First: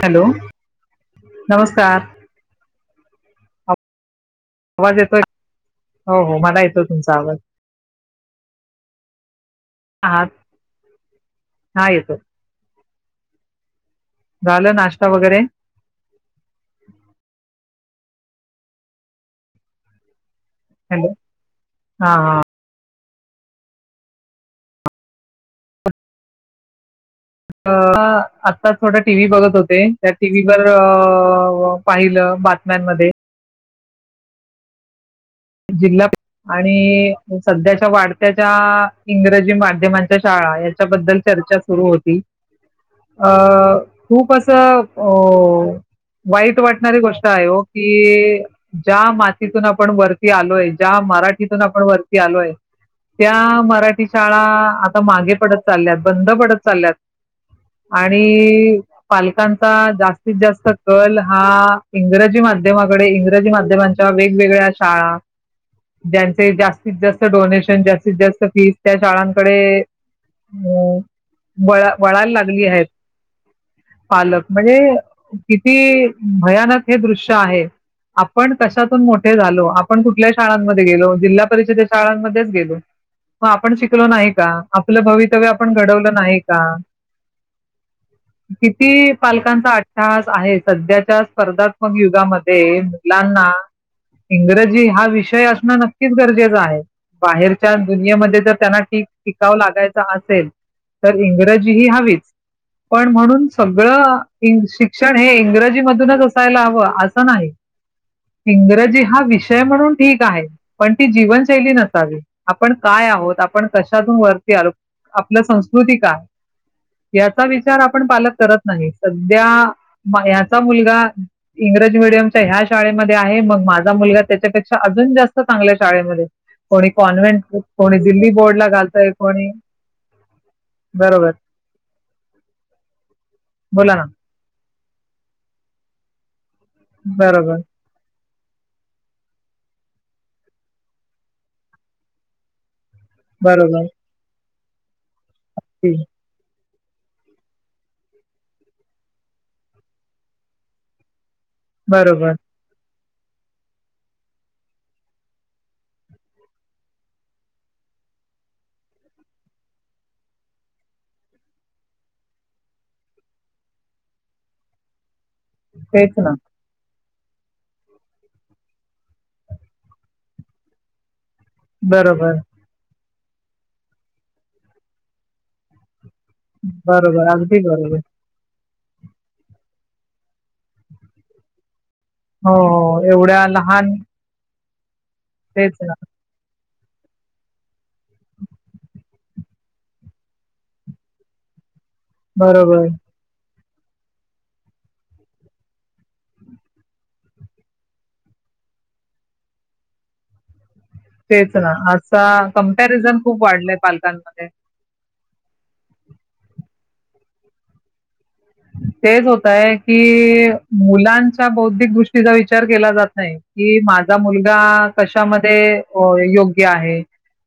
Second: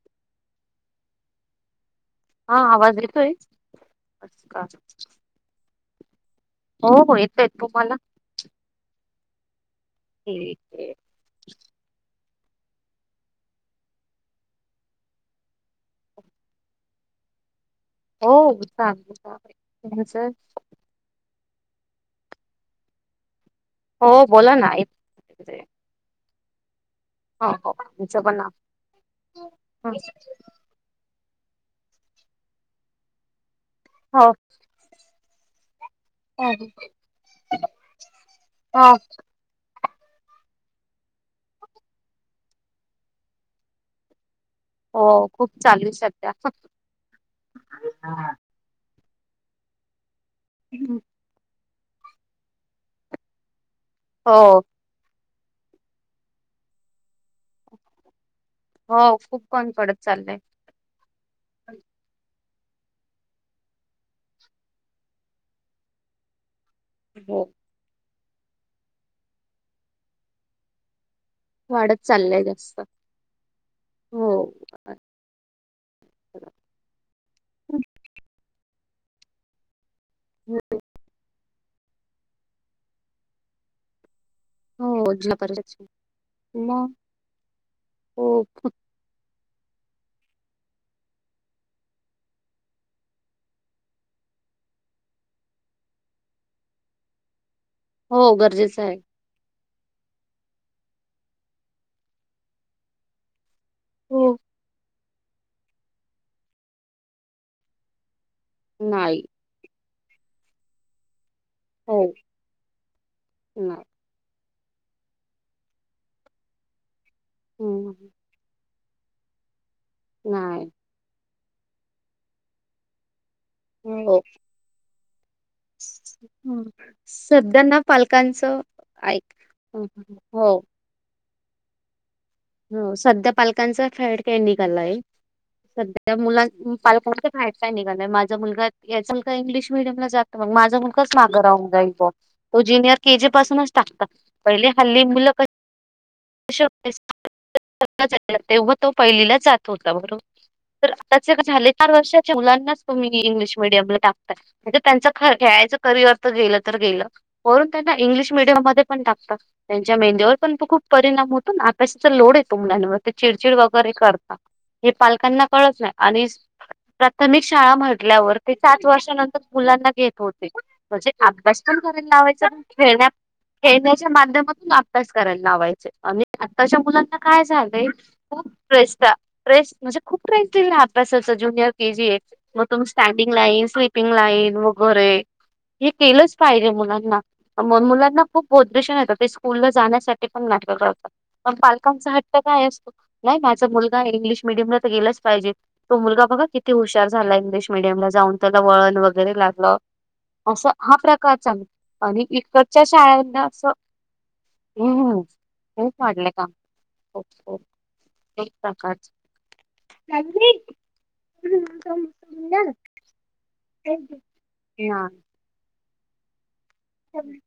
Hello ऽऽ. नमस्कारऽऽ हा आवाज येतोय, आवाज येतोय [inaudible] हो हो मला येतोय हो तुमचा हो आवाज, येतोय हा ठीकऽऽऽय हा येतो झालं नाश्ता वगैरे, होऽऽ चालतंय चालतंय. तूमचं हॅलो, ह हा हाऽऽ हो बोला ना. ऐकू तय पण ना. अंऽऽऽआता थोडा टीव्ही बघत होते, त्या टीव्हीवर अंऽऽ पाहिलं बातम्यांमध्ये. हा [unintelligible] जिल्हा आणि सध्याच्या वाढत्याच्या हो इंग्रजी माध्यम. च्याबद्दल चर्चा सुरु होती अ खूपच. अ हो खूप चालू आहे सध्या वाईट वाटणारी गोष्ट आहे हो की. ज्या मातीतून आपण वर. आलोय ज्या मराठीत. ण वरती आलोय त्या मराठी. हो शाळा आता मागे. बंंद पडत चालल्यात. आणि. आणि हो खूप कमी पालकांचा पडत जास्तीत चाललंय जास्त कल हा इंग्रजी माध्य माध्यमाकडे इंग्रजी माध्यमांच्या वेगवेगळ्या. शाळा ज्यांचे जास्त. जात जास्त हो डोनेशन जास्तीत जास्त. फीस त्या शाळांकडे अ. वळा वाढत वळायला चाललंय लागली जास्त आहेत, हो पालक म्हणजे किती भयानक हे दृश्य आहे आपण. कशातून मोठे झालो. आपण कुठल्या शाळमध्ये गेलो जिल शाळांमध्येच गेलो मग आपण शिकलो नाही. आपलं हो जिल्हा भवितव्य आपण परिषद घडवलं नाही का, मग हो किती पाल कांचा अठ्ठास आहे, सध्याच्या स्पर्धात्मक युगामध्ये मुलांना. इंग्रजी हा विषय असणं नक्कीच गरजेचं आहे बाहेर. हो दुनियामध्ये ज त्यांना गरजेचं आहे टिकावं लागत. अस तर इंग्रजी ह हच पण म्हणून. सगळं हो इंग श. शिक्षण हे इंग्रजी मधूनच असायला हवं असं नाही. इंग्रजी. नाही विषय म्हणूनठीक आहे पण ती जीवन. शैली हो नसावी आपण काय आहोत, आपण नाही कशातून वर. आपलं संस्कृती काय. याचा विचार आपण पालक करत. नाही सध्या. याचा नाही मुलगा. इंग्रजी मीडियमच्या ह्या शाळेमध्ये आहे मग. हो मुलगा त्याच्यापेक्षा जास् चांगल्या शाळेमध्ये हं कोणी कॉन्व्हेंट सध्या ना कोणी दिल्ली पालकांचं बोर्डला घालतय ऐक कोणी हं, हं. हो बरोबर हो सध्या पालकांचा बोला ना. फॅड क य सध्या मुला पालकांचहेर बरोबर, काय निघलणार ्यम जात माझ मुलगच माग राह जाई तोनि के जी पासूनच बरोबर. टाकतात पहिले हल्ली फुलं हं, कस तेव्हा तो पहिलीला जात होता बरोबर आ झाार बरोबर. वर्षाच्या मुलांना तुम्ही इंग्लिश मिीडियमला टाकताय म्हणजे त्यांच ख खेळायचं करिअर तर गेलं तर गेलं वरून त्यांना इंग्लिश मिीडियम मध्ये पण टाकत त्यांच्या मेंद्यावर पण त खूप परिणाम होतो अभ्यासाचा लोड येतो मुलांवर ते चिडचिड वगैरे करता हे पालकांना कळत नाही तेच आणि ना. प्राथमिक शाळा म्हटल्यावर ते सात वर्षानंतर मुलांना घेत होते म्हणजे अभ्यास पण करेयला बरोबर, लावायचा खेळण्यात खेळण्याच्या माध्यमातून अभ्यास करायला लावायचा आणि आता अशा मुलांना बरोबर. काय अगदी झालंय बरोबर. हो फ्रेसचा प्र्रेस म्हणजे खूप प्र्रेसटई ना आप्यासचं ज्युनियर के जी हो, मग तुम् हो. स्टँडिंग एवढ्या लाईन लहान स्लीपिंग लाईन मग गरे तेच हे ना केलंच पाहिजे मु मु मुलांना खूप बदेशण येतं ते स्कूल ला जाण्यासाठी पण नाही डा डा डा अ पा हट्ट काय बरोबर असतो नाही माझ मुलगा इंग्लिश मिीडियमला तर गेलाच पाहिजे तो मुलगा बघा किती हुशार झाला इंग्लिश मिडियम ला जाऊन त्याला वळण वगैरे लागलं असं हा प्रकार तेच चालू ना असा आणि इकडच्या कंपॅरिझन खूप शाळांना असं वाढलंय पालकांमध्ये हम्म खूप वाढलं काम खूप प्रकारचे. तेच होतय की नाही. मुलांच्या बौद्धिक गोष्टीचा विचार केला जात नाही कि माझा मुलगा कशामध्ये हो य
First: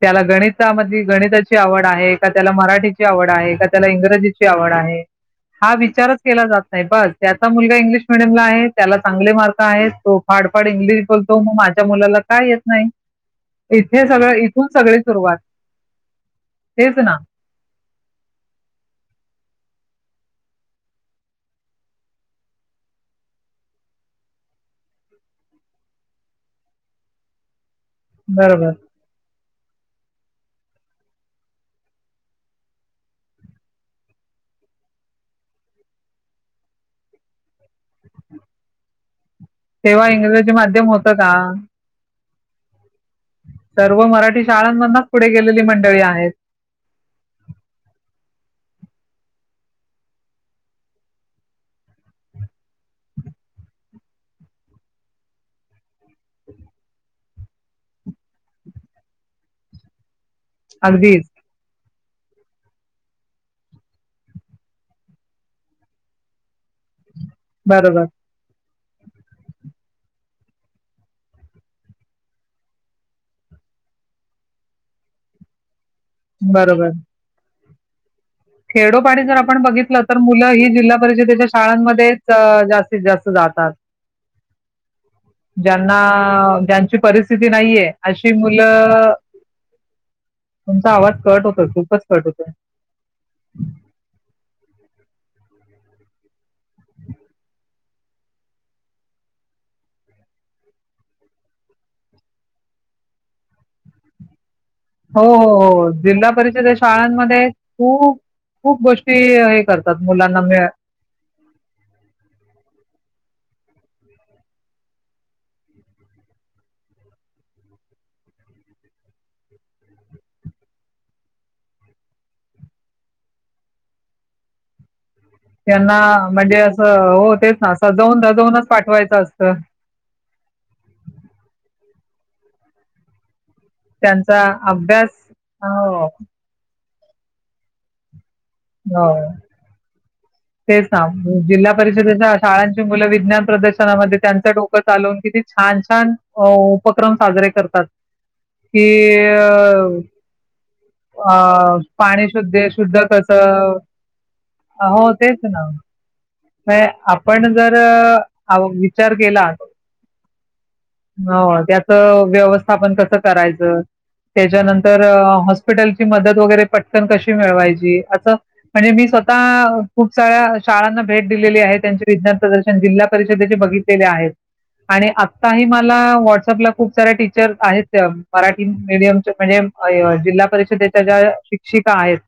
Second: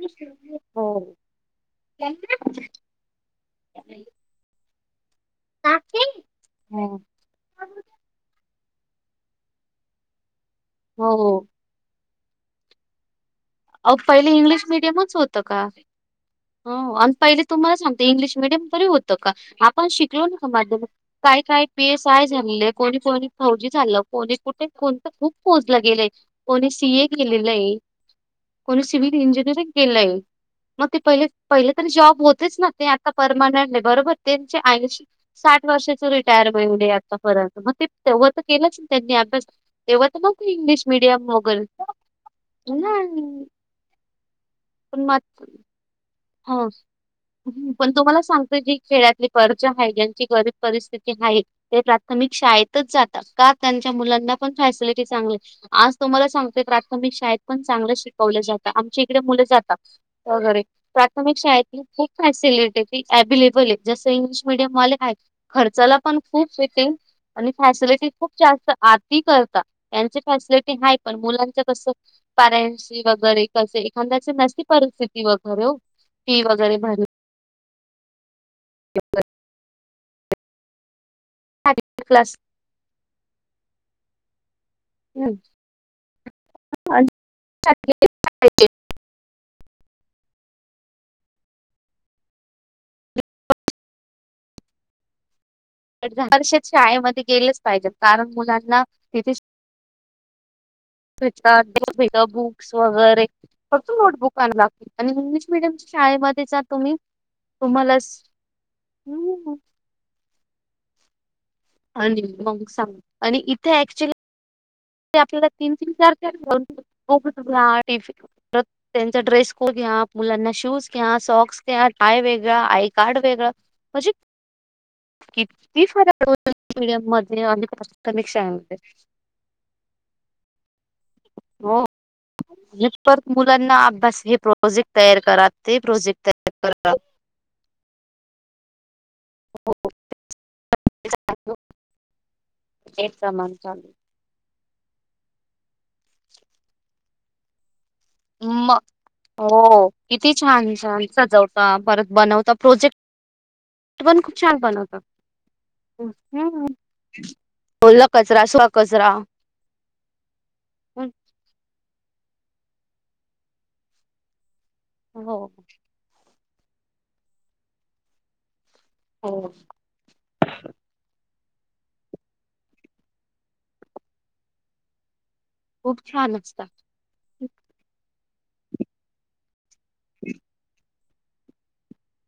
त्याला गणितामध्येध हो. गणिताची आवड आहे का त्याला मराठीची आवड आहे का त्याला इंग्रजीची आवड आहे हा विचारच केला जात नाही बस त्याचा मुलगा इंग्लिश मिीडियमला आहे त्याला चांगले मार्क आहेत तो पाडपाड इंग्लिश हो. बोलतो मग माझ्या मुलाला काय येत नाही अ इथे पहिले सगळं इंग्लिश इथून सगळी मिीडियमच सुरुवात होतं का तेच आणि ना पहिले तुम्हाला सांगत इंग्लिश मिीडियम तरी होतं का आपण शिक ो माध्यम काय काय पी एस आय झालेलं आहे कोणी कोणी फौजी झालं कोणी कुठे कोणत खूप पोचलं गेलंय कोणी सीए केलेलं आहे बरोबर कोण सि इंजियरंग केलंय मग ते पहिले पहिले तरी जॉब होतेच ना ते आता परमानंट बरोबर त्यांचे आऐशी साठ वर्षाच रिटायरमें आतापर्यंत मग ते ते तर केलंच ना त्यांनी अभ्यास तेव्हा तर नक इंग्रजी इंग्लिश माध्यम होतं का मीडियम मगल ए ना सर्व मराठी शाळांमधना पुढे गेलेली मंडळी आहे हा पण तुम्हाला सांग जी खेळातली कर्ज आहे ज्यांची गरीब परिस्थिती आहे ते प्राथमिक शाळेतच जातात का त्यांच्या मुलांना पण फॅसिलिटी चांगली आज तुम्हाला सांगतेय प्राथमिक शाळेत पण चांगले शिकवले जातात आमची इकडे मुलं जातात अगदीच प्राथमिक शाळेतील फॅसिलिटीी अव्लेबल आहे जसं इंग्लिश मिीडियम वाले काय खर्चाला पण खूप येते आणि बरोबर फॅसिलिटीज खूप जास्त आ त करता त्यांचे फॅसिलिटी आहे पण मुलांच कस पॅरेंस वगैरे कसे एखाद्याची नसती परिस्थिती वगैर बर फी वगैरे भर खेडोपाणी जर आपण बघितलं तर मुलं ही जिल्हा परिषदेच्या शाळांमध्येच क्लास जास्तीत जास्त जात ह ज्यांना ज्यांची परिस्थिती नाहीये अशी मुलं तुमच आवड कट होत खूपच कट होतं हम् वर्ष शाळेमध्ये गेलेच पाहिजेत कारण मुलांना तिथे े बुक्स वगैरे फक्त नोटबुक आणलात हो हो हो जिल्हा परिषद या तुम्ही शाळांमध्ये तुम्हाला खूप खूप गोष्टी हे करतात मुलांना मि आणि मग सांग आणि इथे ऍक्च्युली ते आपल्याला तीन तीन चार च घ्या टिफिन त्यांचा ड्रेस ख घ्या मुलांना शूज घ्या सॉक्स घ्या टाय वेगळा आय कार्ड वेगळां म्हणजे किती त्यांना फरक म्हणजे मिडियम असं हो मध्ये तेच आणि ना सजवून प्राथमिक जवूनच शाळेमध्ये पाठवायचं असतं हो मुलांना अभ्यास हे त्यांचा प्रोजेक्ट अभ्यास तयार करा ते हो प्रोजेक्ट तयार कर ह हा हो तेच ना जिल्हा परिषदेच्या शाळांची मुलं विज्ञान समान चालू. प्रदर्शनामध्ये त्यांचाोक आलो की ते छान प साजरे करतात म की हो अ, किती छान छान सजवता अ, परत पाणी बनवता शुद्ध शुद्ध कसं प्रोजेक्ट पण खूप छान बनवत हो तेच ना आपण जर ओला कचरा सुका कचरा विचार केला हो. त्या व्यवथापन कस करायच त्याच्यानंतर तर हॉस्पिटलची मदत वगैरे पटकन कशी मिळवायची असं म्हणजे, मी हो. स्वतः खूप साऱ्या शाळांना भेट दिलेली आहे. त्यांचे विज्ञान प्रदर्शन जिल्हा परिषदेचे बघितलेले आहेत. आणि आता ही मला खूप छान व्हॉट्स अप असता ला खूप साऱ्या टीचर आहेत, मराठी मीडियमचे, म्हणजे जिल्हा परिषदे त्या ज्या शिक्षिका आहेत.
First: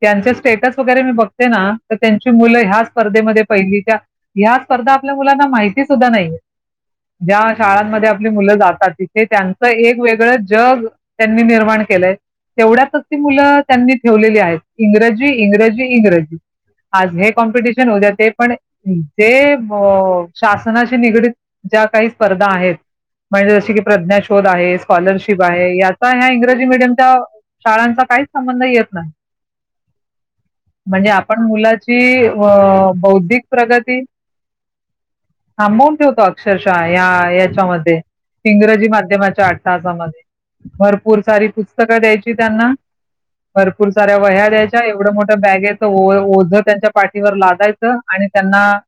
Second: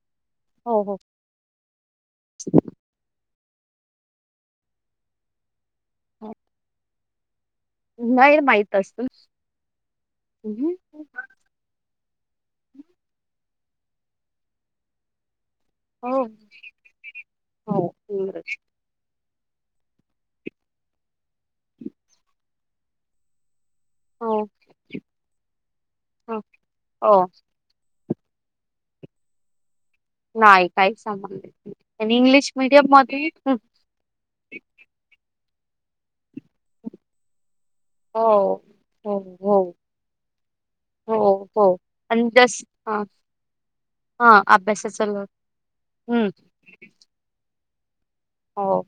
त्यांचे स्टेटस हो हो वगैरे मी बघते ना, तर त्यांची मुलं ह्याच मध्ये पहिली. त्या ह्या स्पर्धा आपल्या मुलांना माहित मी सुद्धा नाहीये. [unintelligible] शाळांमध्ये आपली नाही मुलं माहित जातात. असत. तिथे त्यांचं एक वेगळं जग त्यांनी निर्माण केलंय तेवढ्यातच ती मुलं- त्यांनी ठेवलेली आहेत. इंग्रजी इंग्रजी, हो. इंग्रजी. आज हे कॉम्पिटिशन होत्या हो. उद्या ते इंग्रज पण- ते अ शासनाशी निगडीत- ज्या काही स्पर्धा आहेत. म्हणजे जशी की - प्रज्ञा हो शोध आहे, स्कॉलरशिप आहे, याचा ह्या हो इंग्रजी हो मीडियमच्या शाळांचा काय संबंध येत नाही. नाही काही म्हणजे सबंध आपण येत नाही. आणि मुलाची इंग्लिश अ मीडियम मध्ये बौद्धिक प्रगती अमाऊंट ठेवतो अक्षरशः या याच्यामध्ये हो इंग्रजी हो माध्यमाच्या आठ हो. तासामध्ये हो भरपूर सारी हो पुस्तकं आणि द्यायची जस त्यांना, हा भरपूर साऱ्या हा वह्या द्यायच्या, अभ्यासाचा एवढं लोड मोठं बॅग चे ओ हम्म -ओझ त्यांच्या लादायच. हो,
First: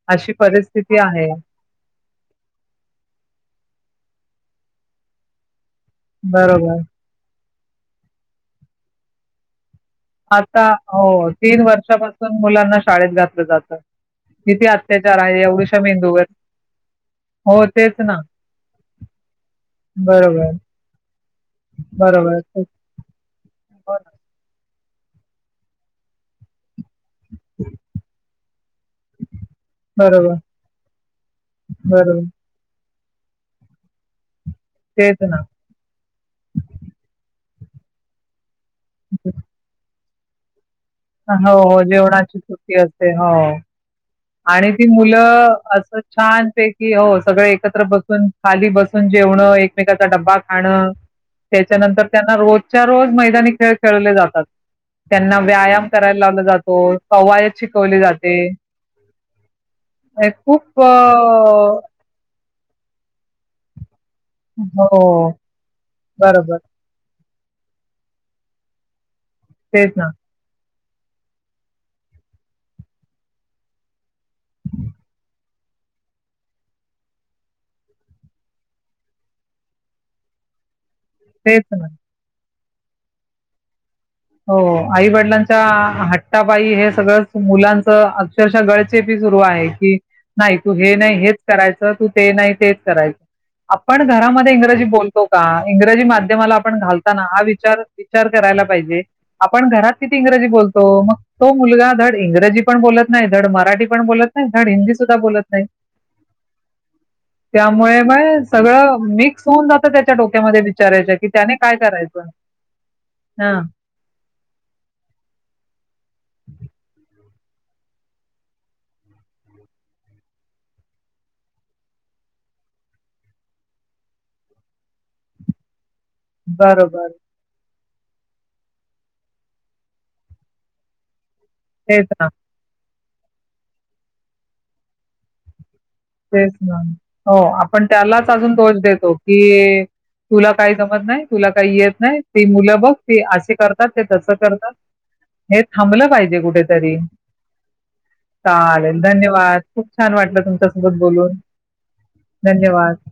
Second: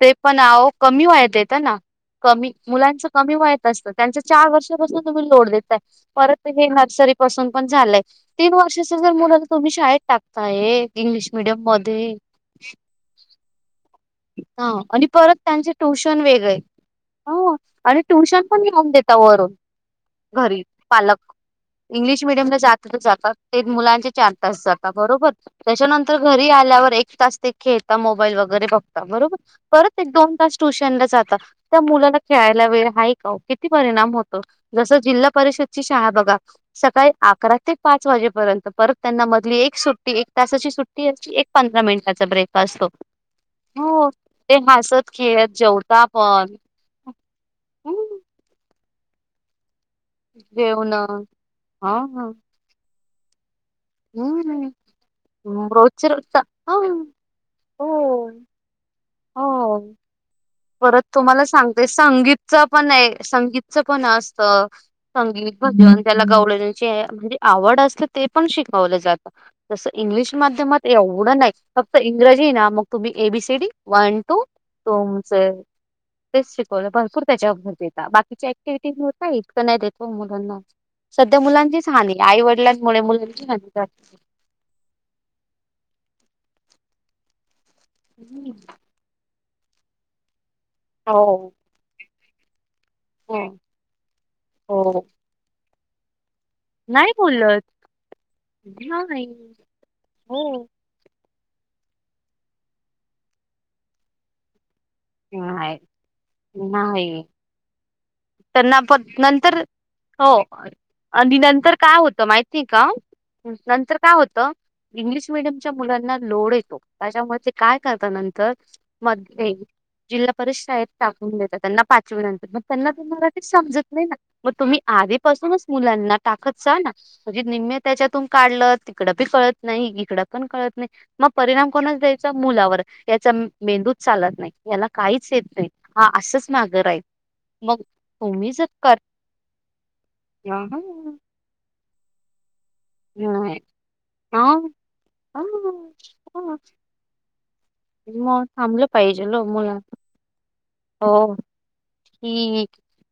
ते अशी पण अवो परिस्थिती कमी आहे वयात येत ना, कमी, मुलांच कमी वयचं असतं. त्यांच चार वर्ष पासना तुम्ही लोड देताय. परत ते हे बरोबर नर्सरी पासून. पण झालय. तीन वर्षाची जर मुलं तुम्ही शाळेत टाकताय आता, इंग्लिश हो, तीन मिडियम मध्ये वर्षापासून मुलं मुलांना शाळेत घातलं जातं. किती ह आणि अत्याचार परत आहे त्यांचे एवढीशा ट्युशन मेंदूवर वेगळे. हो तेच आणि ना ट्युशन पण लावून देता वरून, बरोबर घरी. पालक इंग्लिश बरोबर मिडियमला हो जातात तर जातात, ते ना मुलांचे चार तास जातात. बरोबर, त्याच्यानंतर घरी आल्यावर एक तास ते खेळता, मोबाईल वगैरे बघ बरोबर परत एक दोन बरोबर तास ट्युशनला जाता त्या मुलाला बरोबर खेळायला वे हय का किती परिणाम होत जस तेच जिल्हा ना परिषदची शाळा बघा सकाळी अकरा ते पाच वाजेपर्यंत परत त्यांना मधली एक सुट्ट एक तासाची सुट हो हो जेवणाची सुट्टी असते हो हो ते आणि ती हसत मुलं खेळत असं जेवता छान पण ते की हो सगळे एकत्र हम्म बसून खाली बस जेवणं एक ेचा डबा खाणं जेवण हा त्याच्यानंतर त्यांना रोजच्या रोज खळ [unintelligible] खेळले जातात हम्म त्यांना व्यायाम रोजचे करायला रोज लावला जातो हा कवायत शिकवली हो. जाते हो हे खूप अ परत तुम्हाला सांगते संगीतच पण आहे संगीत पण असत हो, संगीत भजन त्याला बरोबर. गालचे [unintelligible] म्हणजे आवड असल ते पण शिकवलं जात जस तेच ना, इंग्लिश माध्यमात एवढं नाही फक्त इंग्रजी ना मग तुम्ही एबीसीडी वन टू च तेच शिकवलं भरपूर त्याच्यावर भर देता. बाकीच्या ऍक्टिव्हटीत होता. इतक नाही देत मुलांना सध्या तेच ना. मुलांचीच हानी आई वडिलां मुळे मुले ह हो.. आई वडिलांच्या हट्टापाइ हे सगळ मुलां झाली. अक्षरशः गळचेपीच हो हो आहे की नाही तू हे नाही हेच हो. करायचं तू ते नाही ते करायच हो. आपण घरामध्ये इंग्रजी हो. बोलतो का? इंग्रजी माध्य मला आपण नाही घालताना हा बोलत विचार विचार करायला पाहिजे. नाही. आपण घरात किती इंग्रजी हो. बोलतो मग तो मुलगा धड इंग्रजी पण बोलत नाही, धड मराठी पण बोलत नाही, धड हिंदी सु सुद्धा बोलत नाही नाही त्यामुळे म त्यांना पण सगळं मिक्स नंतर होऊन जात त्याच्या हो डोक्यामध्ये विचारायच्या की आणि त्याने नंतर काय करायचं होतं माहिती का ह नंतर काय होतं इंग्लिश मिडीयम च्या मुलांना लोड येतो. त्याच्यामुळे ते काय करता नंतर म ते जिल्हा परिषद शाळेत टाकून देता त्यांना पाचवी नंतर मग त्यांना ते मराठी समजत नाही ना मग तुम्ही आधीपासूनच मुलांना टाकत जा ना बरोबर म्हणजे निम्मे त्याच्यातून काढलं तिकडं बी कळत नाही इकडं पण कळत नाही मग त्या परिणाम कोणच तेच ना द्यायचा मुलावर त्याचा मेंदूच चालत नाही. हेना काहीच येत नई. तेच ना हो मग आपण त्यालाच तुम्ही अजून जर दोष कर देतो की तुला हा, काही जमत नाही, तुला काही येत नाही ते मुलं बघ ते असे नाही करतात ते तस ह करतात हे थांबलं पाहिजे कुठेतरी मग थांबलं चालेल पाहिजे ल धन्यवाद मुला खूप छान वाटलं तुमच हो बोलून ही धन्यवाद.